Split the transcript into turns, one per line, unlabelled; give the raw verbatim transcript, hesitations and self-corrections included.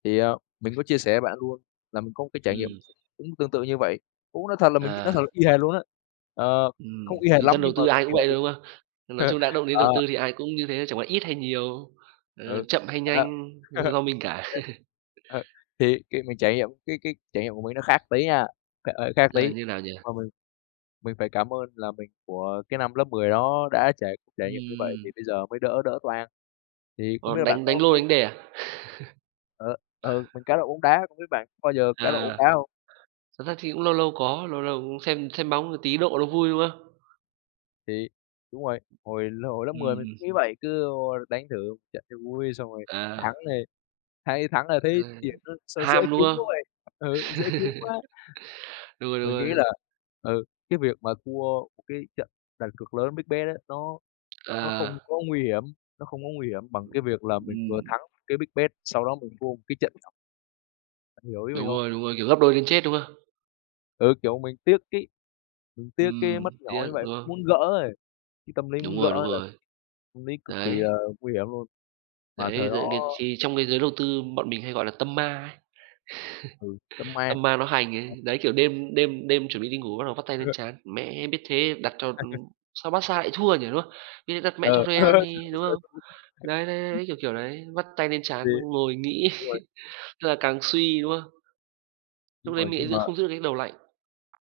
Thì, ờ, mình có chia sẻ với bạn luôn là mình có một cái trải nghiệm
Ừm.
cũng tương tự như vậy, cũng nói thật là mình nói thật là
À.
y hệt luôn á, ờ,
Ừm,
không y hệt
thì
lắm
dân đầu
nhưng mà
tư
cái
ai cũng
kiểu
vậy
như
thôi, đúng
vậy.
không? Nói chung đã động đến đầu
Ờ.
tư thì ai cũng như thế, chẳng qua ít hay nhiều, ờ,
Ừ.
chậm hay
Đó.
nhanh, do mình cả.
Ơ, ơ, thì khi mình trải nghiệm cái cái trải nghiệm của mình nó khác tí nha, trời ơi, khác
Ờ,
tí,
như nào nhỉ?
mà mình mình phải cảm ơn là mình của cái năm lớp mười đó đã trải trải nghiệm như vậy thì
Ừm.
bây giờ mới đỡ đỡ toang, thì không
Ờ,
biết là bạn
đánh
có
đánh lô,
có
đánh đề à?
Ờ, ừ, mình cá độ bóng đá, không biết bạn có bao giờ cá độ bóng
À.
đá hông?
Thật ra thì cũng lâu lâu có, lâu lâu cũng xem xem bóng tí độ nó vui, đúng không?
Thì đúng rồi, hồi hồi lớp mười
Ừm,
mình
ừm.
cũng nghĩ vậy, cứ vô đánh thử một trận cho vui xong rồi thắng
À.
thì hay thắng rồi
À,
thấy tiền nó sao dễ
ham, đúng
kiếm quá
không?
vậy, ừ, dễ kiếm quá.
Đúng rồi, đúng
Mình nghĩ là,
rồi.
ừ, cái việc mà thua một cái trận đặt cược lớn, big bet ấy, nó nó không
À.
có nguy hiểm, nó không có nguy hiểm bằng cái việc là mình vừa
Ừm.
thắng một cái big bet sau đó mình thua một cái trận nhỏ. Bạn hiểu ý mình
Đúng
hông?
rồi, đúng rồi, kiểu gấp đôi đến chết, đúng không?
Ừ, kiểu mình tiếc cái mình tiếc cái mất
Ừm,
nhỏ
tiếc,
như vậy,
đúng không?
muốn gỡ ấy, cái tâm lý
Đúng
muốn
rồi, đúng
gỡ là
rồi.
tâm lý cực kỳ là
Đấy.
nguy hiểm luôn, mà thời
Đấy,
đó
[unintelligible] thì trong cái giới đầu tư bọn mình hay gọi là tâm ma ấy,
Ừ, tâm ma.
tâm ma nó hành ấy,
[unintelligible]
đấy, kiểu đêm đêm đêm chuẩn bị đi ngủ bắt đầu vắt tay lên
[unintelligible]
trán: "Mẹ, biết thế đặt cho, ừm sao Barca lại thua nhỉ", đúng không? "Biết vậy đặt mẹ cho
Ừ.
Real đi, đúng không?" Đấy, đấy, đấy,
[unintelligible]
đấy, kiểu, kiểu đấy, vắt tay lên
Thì
trán ngồi nghĩ,
đúng rồi.
tức là càng suy, đúng không? Lúc
Đúng
đấy
rồi.
mình lại
Nhưng
giữ
mà
không giữ được cái đầu lạnh.